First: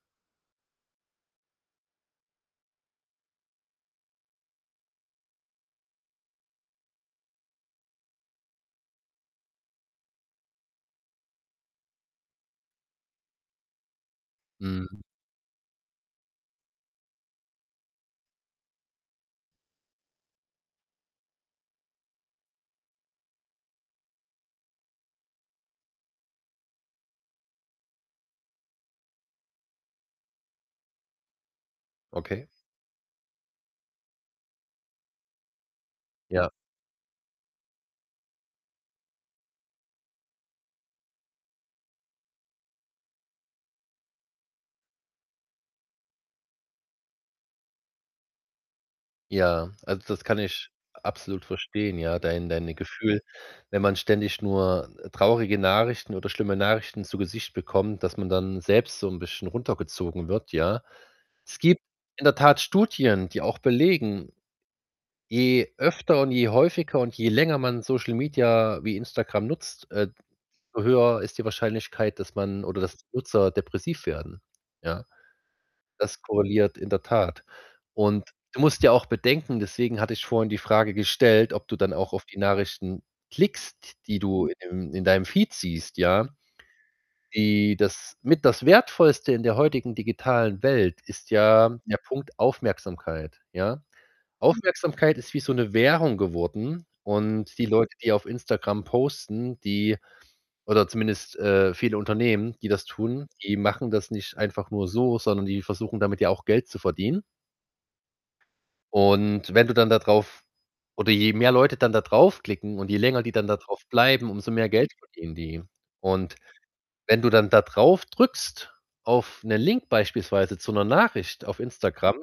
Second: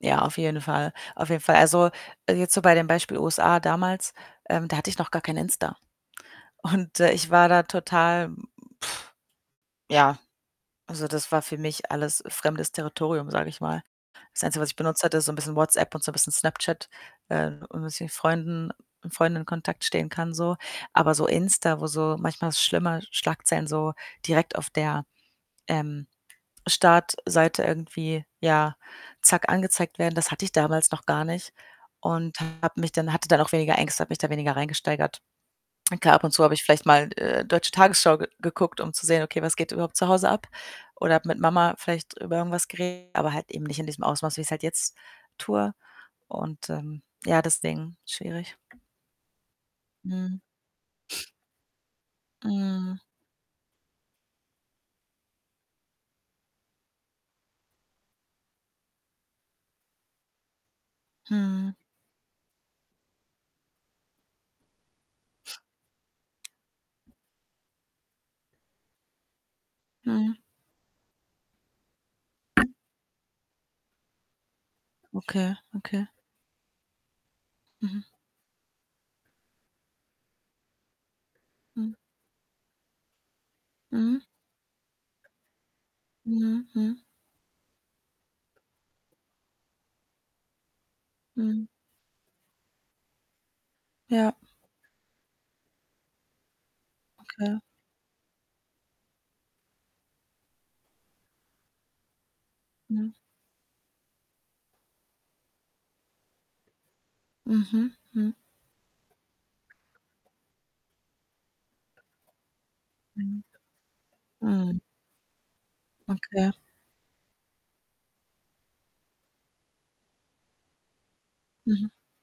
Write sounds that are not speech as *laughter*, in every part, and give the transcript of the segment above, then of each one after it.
Ja, auf jeden Fall. Auf jeden Fall. Also, jetzt so bei dem Beispiel USA damals, ähm, da hatte ich noch gar kein Insta. Und, äh, ich war da total, hm, hm, *blows air* ja, also, das war für mich alles fremdes Territorium, sage ich mal. Das Einzige, was ich Mhm. benutzt hatte, ist so 'n bisschen WhatsApp und so 'n bisschen Snapchat, äh *unintelligible* Freunden mit Freunden in Kontakt stehen kann so. Aber so Insta, wo so manchmal schlimme Schlagzeilen so direkt auf der, ähm, Startseite irgendwie, ja, zack, angezeigt werden, das hatte ich damals noch gar nicht und Okay. habe mich dann hatte dann auch weniger Ängste, habe mich da weniger reingesteigert. Klar, ab und zu Ja. habe ich vielleicht mal, äh, deutsche Tagesschau ge geguckt, um zu sehen: „Okay, was geht überhaupt zu Hause ab?“ Oder mit Mama vielleicht über irgendwas geredet, aber halt eben nicht in diesem Ausmaß, wie ich's halt jetzt tue und, ähm, ja, deswegen schwierig. Ja, also, das kann Mhm. ich absolut verstehen, ja, dein deine Mhm. Gefühl, wenn man ständig nur, äh, traurige Nachrichten oder schlimme Nachrichten zu Gesicht bekommt, dass man dann selbst so 'n bisschen runtergezogen wird, ja? Es Mhm. gibt in der Tat Studien, die auch belegen, je öfter und je häufiger und je länger man Social Media wie Instagram nutzt, äh, d Mhm. so höher ist die Wahrscheinlichkeit, dass man oder dass Nutzer depressiv werden, ja? Okay, okay. Das korreliert in der Tat Mhm. und du musst ja auch bedenken, deswegen hatte ich vorhin die Frage gestellt, ob du dann Mhm. auch auf die Nachrichten klickst, die Mhm. du im in deinem Feed siehst, ja? Mhm, mhm. Die das mit das Wertvollste in der heutigen digitalen Welt ist Mhm. ja der Punkt Aufmerksamkeit, ja? Ja. Aufmerksamkeit ist wie so 'ne Währung geworden und Okay. die Leute, die auf Instagram posten, die oder zumindest, äh, viele Unternehmen, die das Mhm. tun, die machen das nicht einfach nur so, sondern die versuchen damit ja auch Geld zu verdienen. Mhm, hm. Und wenn du dann da drauf oder je mehr Leute dann da drauf klicken und je länger die Mhm. dann da drauf bleiben, umso mehr Mhm. Geld verdienen die und Okay. wenn du dann da drauf drückst auf 'ne Link beispielsweise zu 'ner Nachricht auf Mhm. Instagram,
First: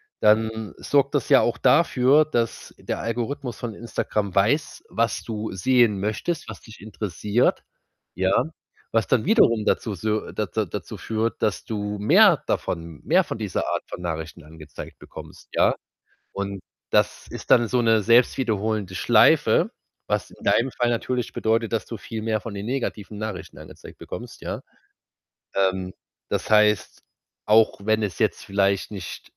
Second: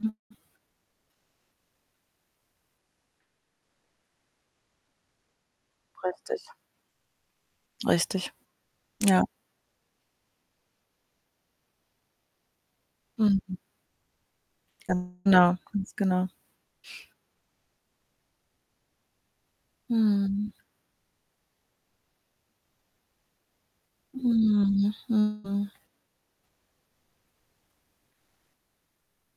Hm. dann sorgt das ja auch dafür, dass der Algorithmus von Instagram weiß, was du sehen möchtest, Richtig. was dich interessiert, Richtig. ja, was Ja. dann wiederum dazu sühr da da dazu führt, dass du mehr davon mehr von Mhm. dieser Art von Nachrichten angezeigt bekommst, Genau, ja? ganz genau. Und das ist dann so 'ne selbst wiederholende Schleife, was in Mhm. deinem Fall natürlich bedeutet, dass du viel mehr von den negativen Nachrichten angezeigt bekommst, ja? Mhm, mhm. Ähm, das heißt, auch wenn es jetzt vielleicht nicht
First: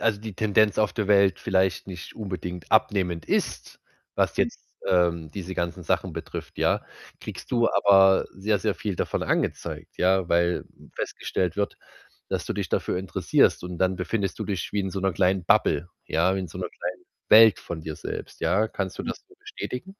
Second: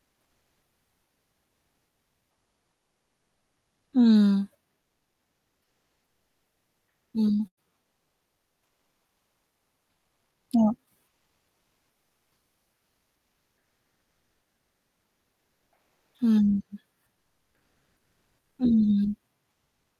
also, die Tendenz auf der Welt vielleicht nicht unbedingt abnehmend ist, was Mhm. jetzt, ähm, diese ganzen Sachen betrifft, ja, Mhm. kriegst du aber sehr, sehr viel davon angezeigt, ja, weil Ja. festgestellt wird, dass du dich dafür interessierst und dann befindest du dich wie in so 'ner kleinen Bubble, ja, wie in so 'ner Mhm. kleinen Welt von dir selbst, ja? Kannst du Mhm. das so bestätigen?